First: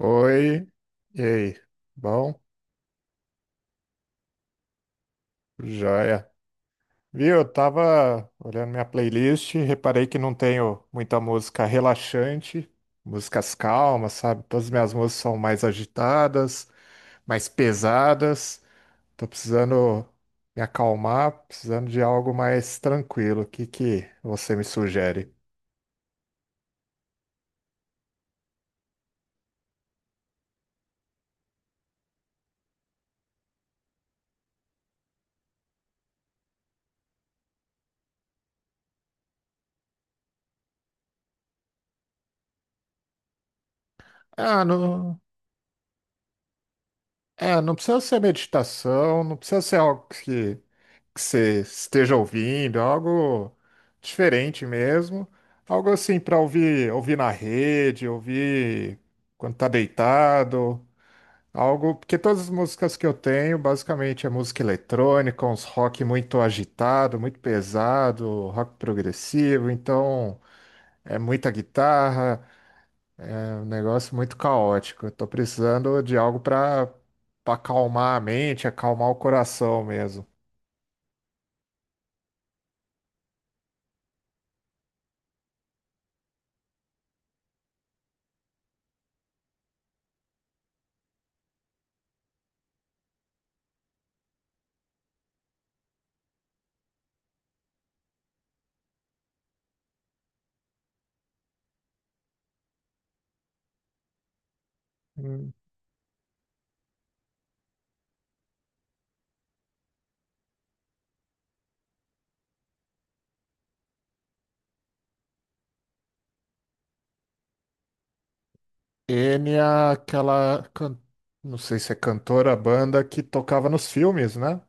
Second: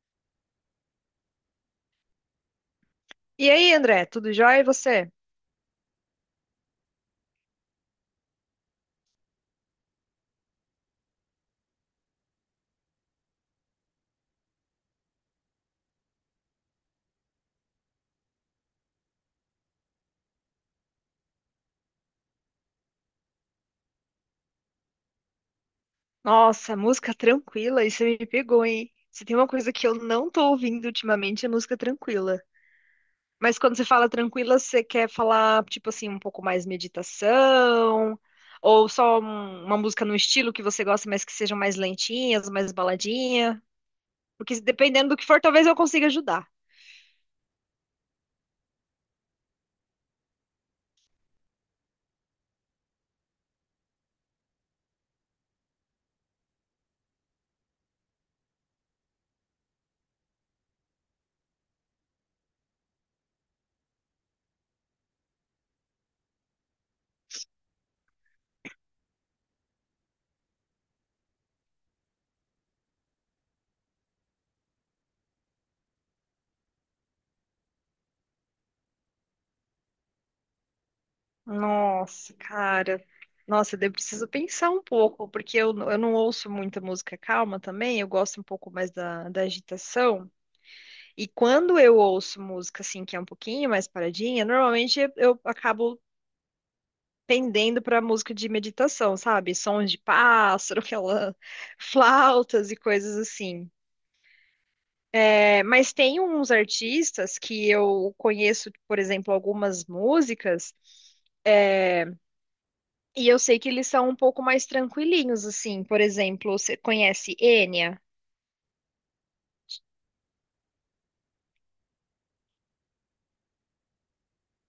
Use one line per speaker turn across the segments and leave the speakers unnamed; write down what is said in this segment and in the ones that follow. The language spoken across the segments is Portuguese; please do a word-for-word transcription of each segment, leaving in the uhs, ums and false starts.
Oi, e aí? Bom,
E aí, André, tudo jóia? E você?
joia. Viu, eu tava olhando minha playlist, reparei que não tenho muita música relaxante, músicas calmas, sabe? Todas as minhas músicas são mais agitadas, mais pesadas. Tô precisando me acalmar, precisando de algo mais tranquilo. O que que você me sugere?
Nossa, música tranquila, isso me pegou, hein? Se tem uma coisa que eu não tô ouvindo ultimamente é música tranquila. Mas quando você fala tranquila, você quer falar, tipo assim, um pouco mais meditação? Ou só um- uma música no estilo que você gosta, mas que sejam mais lentinhas, mais baladinha? Porque
Ah,
dependendo do
não,
que for, talvez eu consiga ajudar.
é, não precisa ser meditação, não precisa ser algo que que você esteja ouvindo, algo diferente mesmo, algo assim para ouvir, ouvir na rede, ouvir quando tá deitado, algo, porque todas as músicas que eu tenho, basicamente é música eletrônica, uns rock muito agitado, muito pesado, rock progressivo, então é muita guitarra, é um negócio muito caótico. Eu tô precisando de algo para para acalmar a mente, acalmar o coração mesmo.
Nossa, cara. Nossa, eu preciso pensar um pouco, porque eu, eu não ouço muita música calma também, eu gosto um pouco mais da, da agitação. E quando eu ouço música assim que é um pouquinho mais paradinha, normalmente eu acabo pendendo para música de meditação, sabe? Sons de pássaro, aquela flautas e coisas assim. É, mas tem uns artistas que eu conheço, por exemplo, algumas músicas, é, e eu sei que eles são um pouco mais tranquilinhos, assim. Por exemplo, você conhece Enya?
N é aquela, can- não sei se é cantora, banda que tocava nos filmes, né?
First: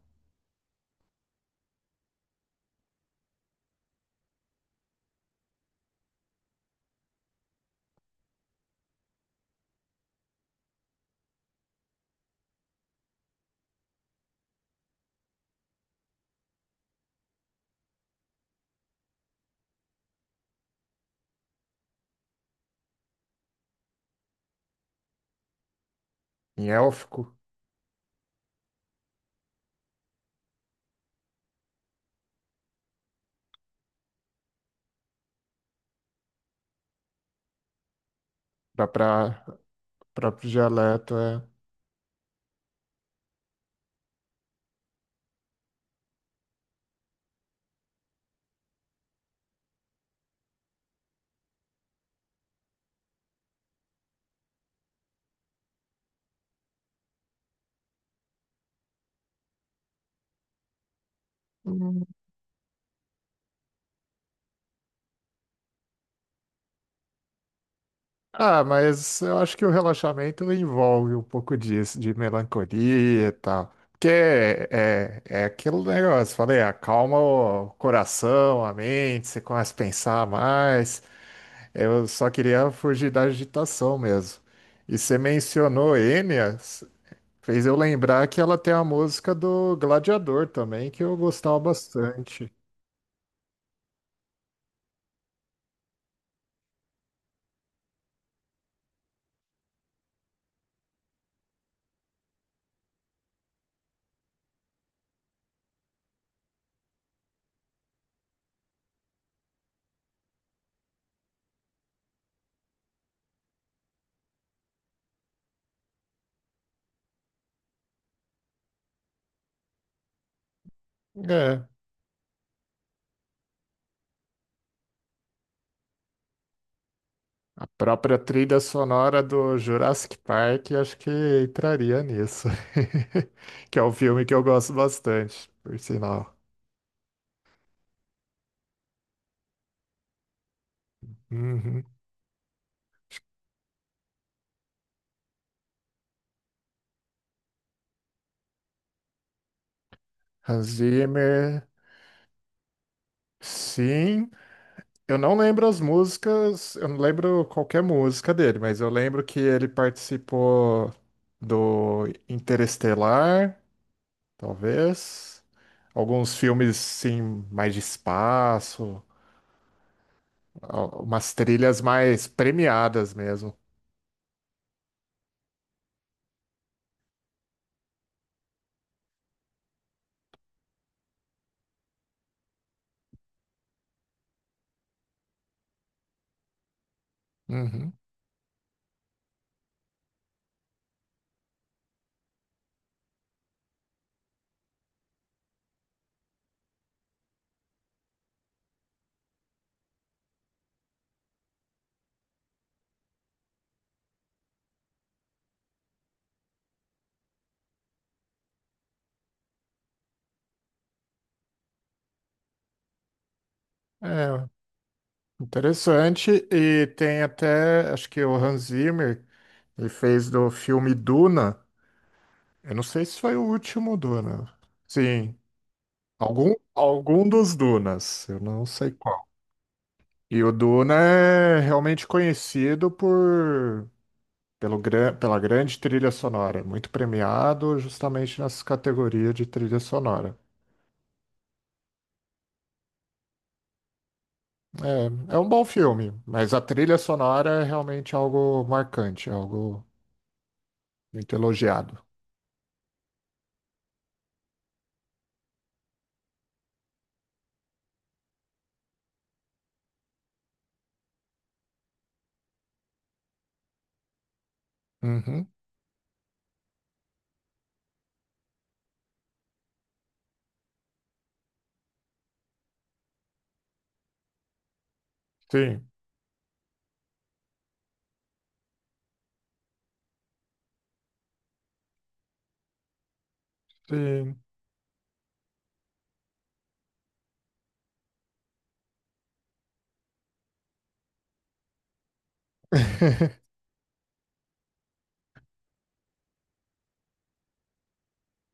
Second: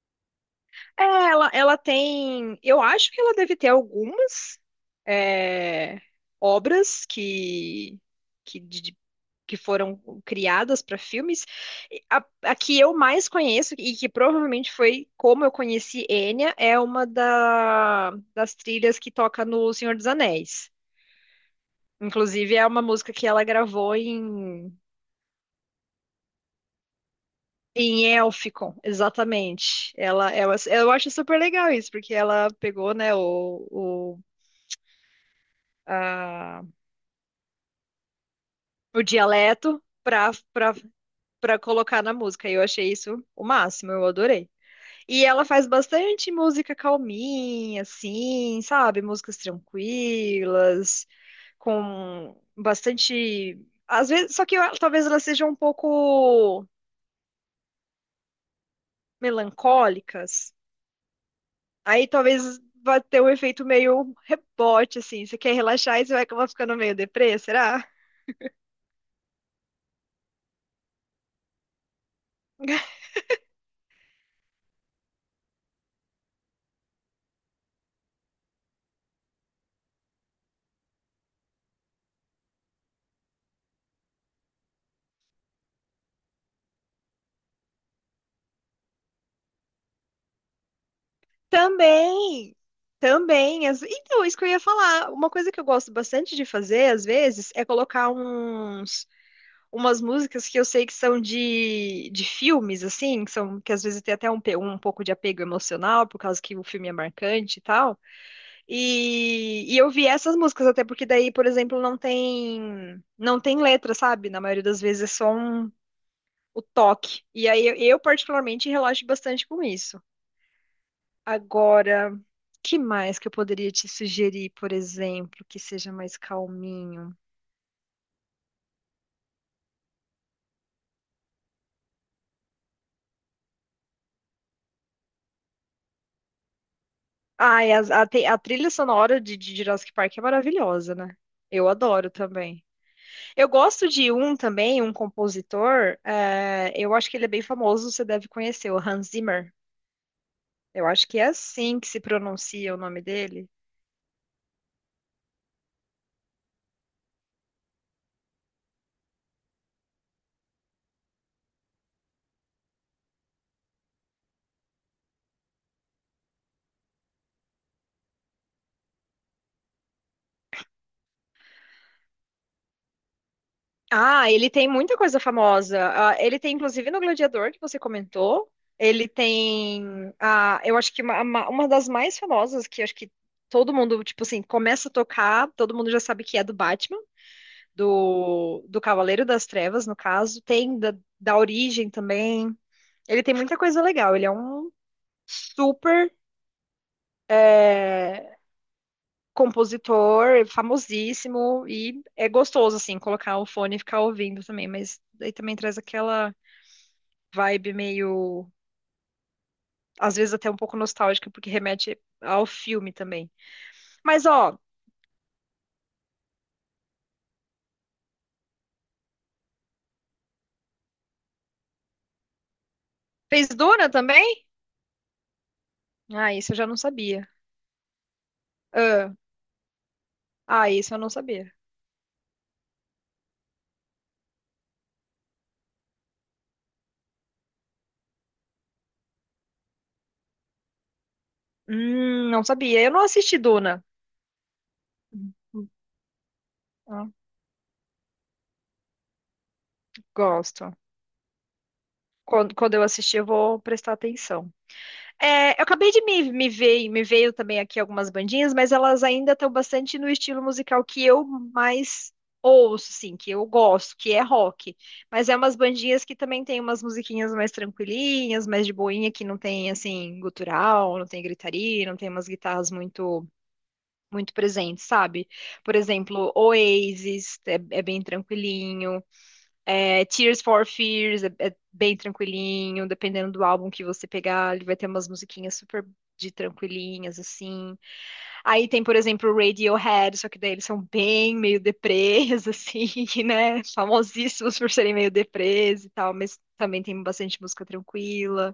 É, ela, ela tem. Eu acho que ela deve ter algumas é, obras que, que, de- que foram criadas para filmes. E A, a que eu mais conheço, e que provavelmente foi como eu conheci Enya, é uma da- das trilhas que toca no Senhor dos Anéis. Inclusive, é uma música que ela gravou em,
Em élfico,
em Elficon, exatamente. Ela, ela, eu acho super legal isso, porque ela pegou, né, o, ah, o
para
dialeto pra,
próprio
pra,
dialeto, é.
pra colocar na música. E eu achei isso o máximo, eu adorei. E ela faz bastante música calminha, assim, sabe? Músicas tranquilas, com bastante. Às vezes, só que eu- talvez elas sejam um pouco melancólicas. Aí talvez vai ter um efeito meio rebote, assim. Você quer relaxar e você vai acabar ficando meio deprê, será?
Ah, mas eu acho que o relaxamento envolve um pouco disso, de melancolia e tal. Porque é, é é aquele negócio, falei, acalma o coração, a mente, você começa a pensar mais. Eu só queria fugir da agitação mesmo. E você mencionou Enya. Fez eu lembrar que ela tem a música do Gladiador também, que eu gostava bastante.
Também, também. as- Então, isso que eu ia falar. Uma coisa que eu gosto bastante de fazer, às vezes, é colocar uns, umas músicas que eu sei que são de, de filmes, assim, que são, que às vezes tem até um, pe- um pouco de apego emocional, por causa que o filme é marcante e tal. E, e eu vi essas músicas, até porque daí, por exemplo, não tem, não tem letra, sabe? Na maioria das vezes é só um, o toque. E aí, eu, eu particularmente, relaxo bastante com isso.
É,
Agora, que mais que eu poderia te sugerir, por exemplo, que seja mais calminho?
a própria trilha sonora do Jurassic Park, acho que entraria nisso. Que é um filme que eu gosto bastante, por sinal.
Ai, as- a, te- a trilha sonora de, de Jurassic Park é maravilhosa, né? Eu
Uhum.
adoro também. Eu gosto de um também, um compositor, eh, eu acho que ele é bem famoso, você deve conhecer, o Hans Zimmer.
Hans
Eu acho que é
Zimmer,
assim que se pronuncia o nome dele.
sim. Eu não lembro as músicas, eu não lembro qualquer música dele, mas eu lembro que ele participou do Interestelar. Talvez alguns filmes sim mais de espaço, al- umas trilhas mais premiadas mesmo.
Ah, ele tem muita coisa famosa. Ah, ele tem, inclusive, no Gladiador, que você comentou. Ele tem, ah, eu acho que uma, uma uma das mais famosas, que acho que todo mundo, tipo assim, começa a tocar, todo mundo já sabe que é do Batman,
Uhum.
do, do Cavaleiro das Trevas, no caso. Tem da, da Origem também. Ele tem muita coisa legal. Ele é um super, eh, compositor, famosíssimo, e é gostoso, assim, colocar o fone e ficar ouvindo também, mas daí também traz aquela vibe meio, às vezes até um pouco nostálgica, porque remete ao filme também. Mas
É
ó,
interessante e tem até, acho que o Hans Zimmer, ele fez do filme Duna. Eu não sei se foi o
fez Duna
último
também?
Duna. Sim,
Ah, isso
algum
eu já não
algum
sabia.
dos Dunas, eu não sei
Ah,
qual. E o
ah, isso
Duna
eu não sabia.
é realmente conhecido por pelo gran- pela grande trilha sonora, muito premiado justamente nessa categoria de trilha sonora.
Hum, não sabia. Eu não assisti Duna.
É,
Hum,
é um bom
hum,
filme, mas a trilha
ah,
sonora é realmente algo marcante, algo
gosto.
muito elogiado.
Quando, quando eu assistir, eu vou prestar atenção. É, eu acabei de me, me ver, me veio também aqui algumas bandinhas, mas elas ainda estão bastante no estilo musical que eu mais ouço, assim, que eu gosto, que é rock. Mas é
Uhum,
umas bandinhas que também tem umas musiquinhas mais tranquilinhas, mais de boinha, que não tem, assim, gutural, não tem gritaria, não tem umas guitarras muito, muito presentes, sabe? Por
sim,
exemplo, Oasis é, é bem tranquilinho. É, Tears for Fears é, é bem tranquilinho, dependendo do álbum que você
sim.
pegar, ele vai ter umas musiquinhas super de tranquilinhas, assim. Aí tem, por exemplo, o Radiohead, só que daí eles são bem meio deprês, assim, né? Famosíssimos por serem meio deprês e tal, mas também tem bastante música tranquila.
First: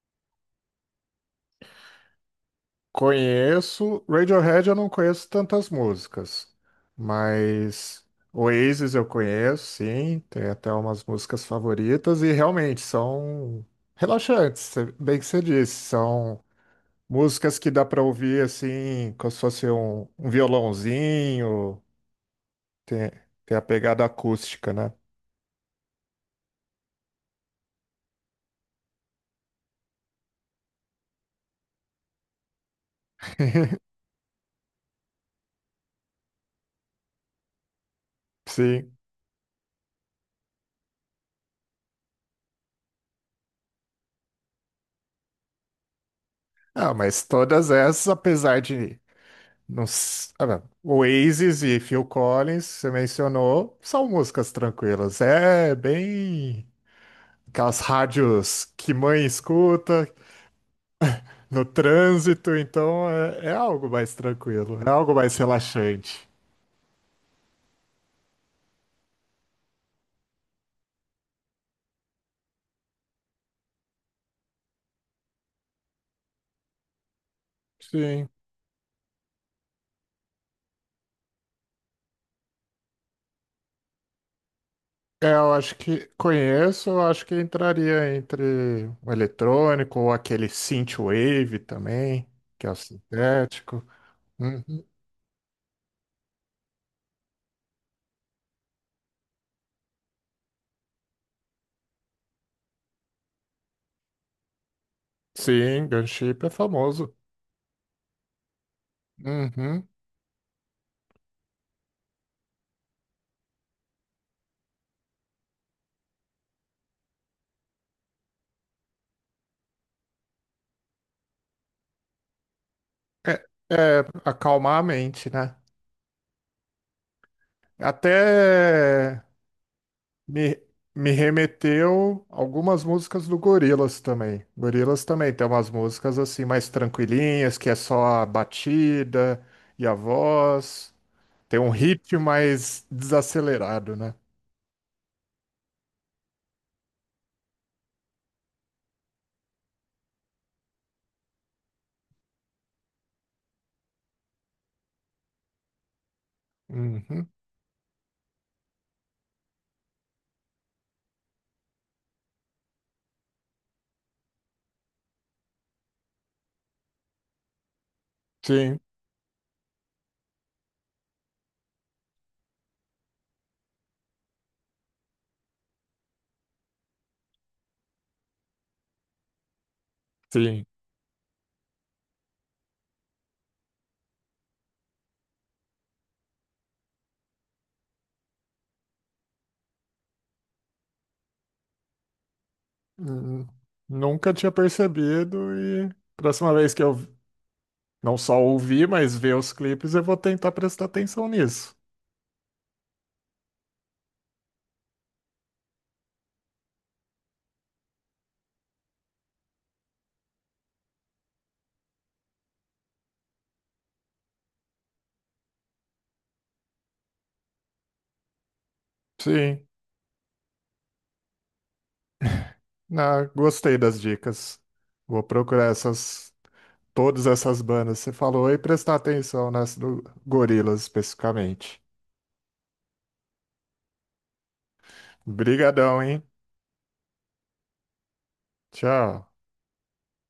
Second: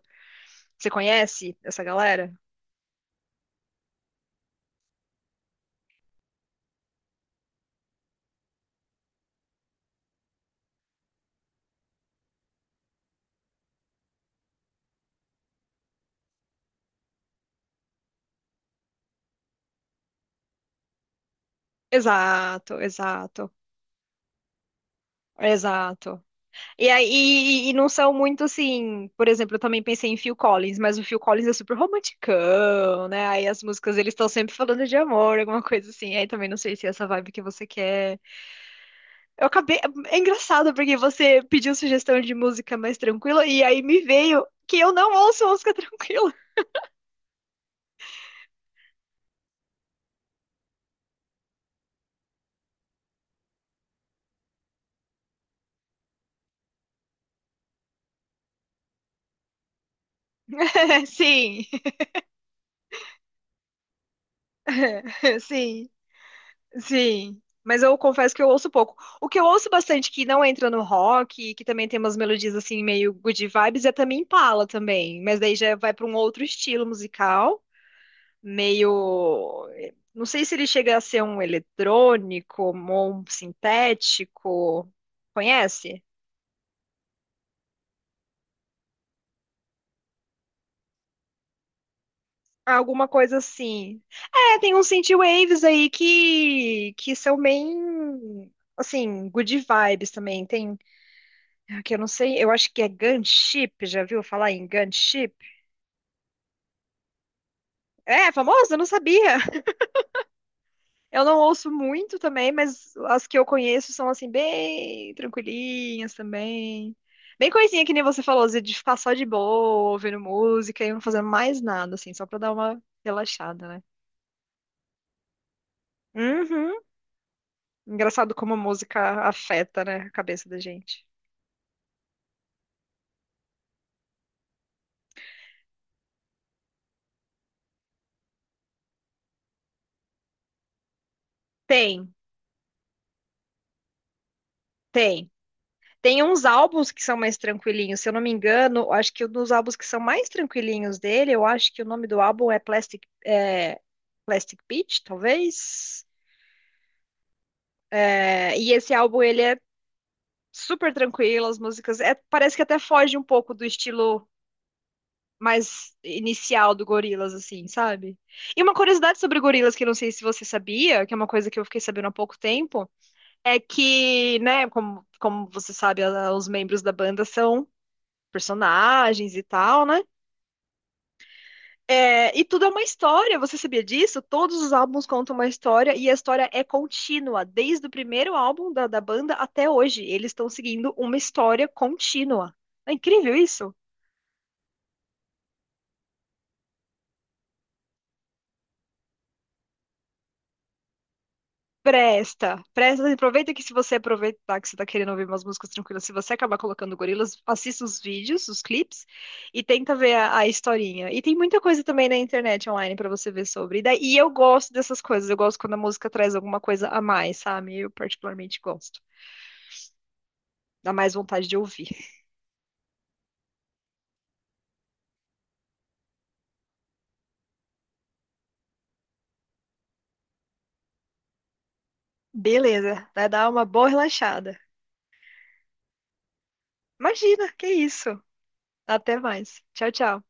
Você conhece essa galera?
Conheço, Radiohead eu não conheço tantas músicas, mas Oasis eu conheço, sim, tem até umas músicas favoritas e realmente são relaxantes, cê- bem que você disse, são músicas que dá pra ouvir assim, como se fosse um, um violãozinho,
Exato,
tem,
exato,
tem a pegada acústica, né?
exato. E, aí- e, e não são muito assim, por exemplo, eu também pensei em Phil Collins, mas o Phil Collins é super romanticão, né? Aí as músicas eles estão sempre falando de amor, alguma coisa assim. Aí também não sei se é essa vibe que você quer.
Sim.
Eu acabei. É engraçado porque você pediu sugestão de música mais tranquila e aí me veio que eu não ouço música tranquila.
Ah, mas todas essas, apesar de não, s- ah, não, Oasis e Phil Collins, você mencionou, são músicas tranquilas. É bem aquelas rádios que mãe escuta no
Sim,
trânsito, então é, é algo mais tranquilo, é algo mais
sim.
relaxante.
Sim, mas eu confesso que eu ouço pouco. O que eu ouço bastante que não entra no rock, que também tem umas melodias assim meio good vibes, é também Impala também, mas daí já vai para um outro estilo musical,
Sim.
meio não sei se ele chega a ser um eletrônico ou um sintético.
É, eu acho
Conhece?
que conheço, eu acho que entraria entre o eletrônico ou aquele synthwave também, que é o
Alguma coisa
sintético.
assim. É,
Uhum.
tem uns synthwaves aí que que são bem assim, good vibes também. Tem Ah, que eu não sei, eu acho que é gunship, já viu falar em gunship?
Sim, gunship é famoso.
É, famoso? Eu não sabia.
Uhum.
Eu não ouço muito também, mas as que eu conheço são assim, bem tranquilinhas também. Bem coisinha que nem você falou, assim, de ficar só de boa, ouvindo música e não fazendo mais nada, assim, só pra dar uma
É,
relaxada, né?
é acalmar a mente, né?
Uhum.
Até
Engraçado como a música afeta, né, a cabeça
me,
da gente.
me remeteu algumas músicas do Gorillaz também. Gorillaz também tem umas músicas assim mais tranquilinhas, que é só a batida e a voz. Tem um
Tem,
ritmo mais desacelerado, né?
tem. Tem uns álbuns que são mais tranquilinhos, se eu não me engano, acho que um dos álbuns que são mais tranquilinhos dele, eu acho que o nome do álbum é Plastic, é, Plastic Beach, talvez.
Uhum.
É, e esse álbum ele é super tranquilo, as músicas é, parece que até foge um pouco do estilo mais inicial do Gorillaz, assim, sabe? E uma
Sim,
curiosidade sobre o Gorillaz que eu não sei se você sabia, que é uma coisa que eu fiquei sabendo há pouco tempo, é que, né, como, como você sabe, a- os membros da banda são personagens e tal, né?
sim.
É, e tudo é uma história, você sabia disso? Todos os álbuns contam uma história e a história é contínua, desde o primeiro álbum da, da banda até hoje. Eles estão seguindo uma história contínua. É incrível
Hum,
isso?
nunca tinha percebido e próxima vez que eu não só ouvir, mas ver os clipes, eu vou tentar prestar atenção nisso.
Presta, presta, aproveita que se você aproveitar que você tá querendo ouvir umas músicas tranquilas, se você acabar colocando gorilas, assista os vídeos, os clipes e tenta ver a, a historinha. E tem muita coisa também na internet online pra você ver sobre. E daí e eu gosto dessas coisas, eu gosto quando a música traz alguma coisa a mais, sabe? Eu particularmente gosto.
Sim,
Dá mais vontade de ouvir.
ah, gostei das dicas. Vou procurar essas, todas essas bandas que você falou e prestar atenção nessa do Gorillaz especificamente.
Beleza, vai dar uma boa relaxada.
Brigadão, hein?
Imagina, que isso. Até
Tchau.
mais. Tchau, tchau.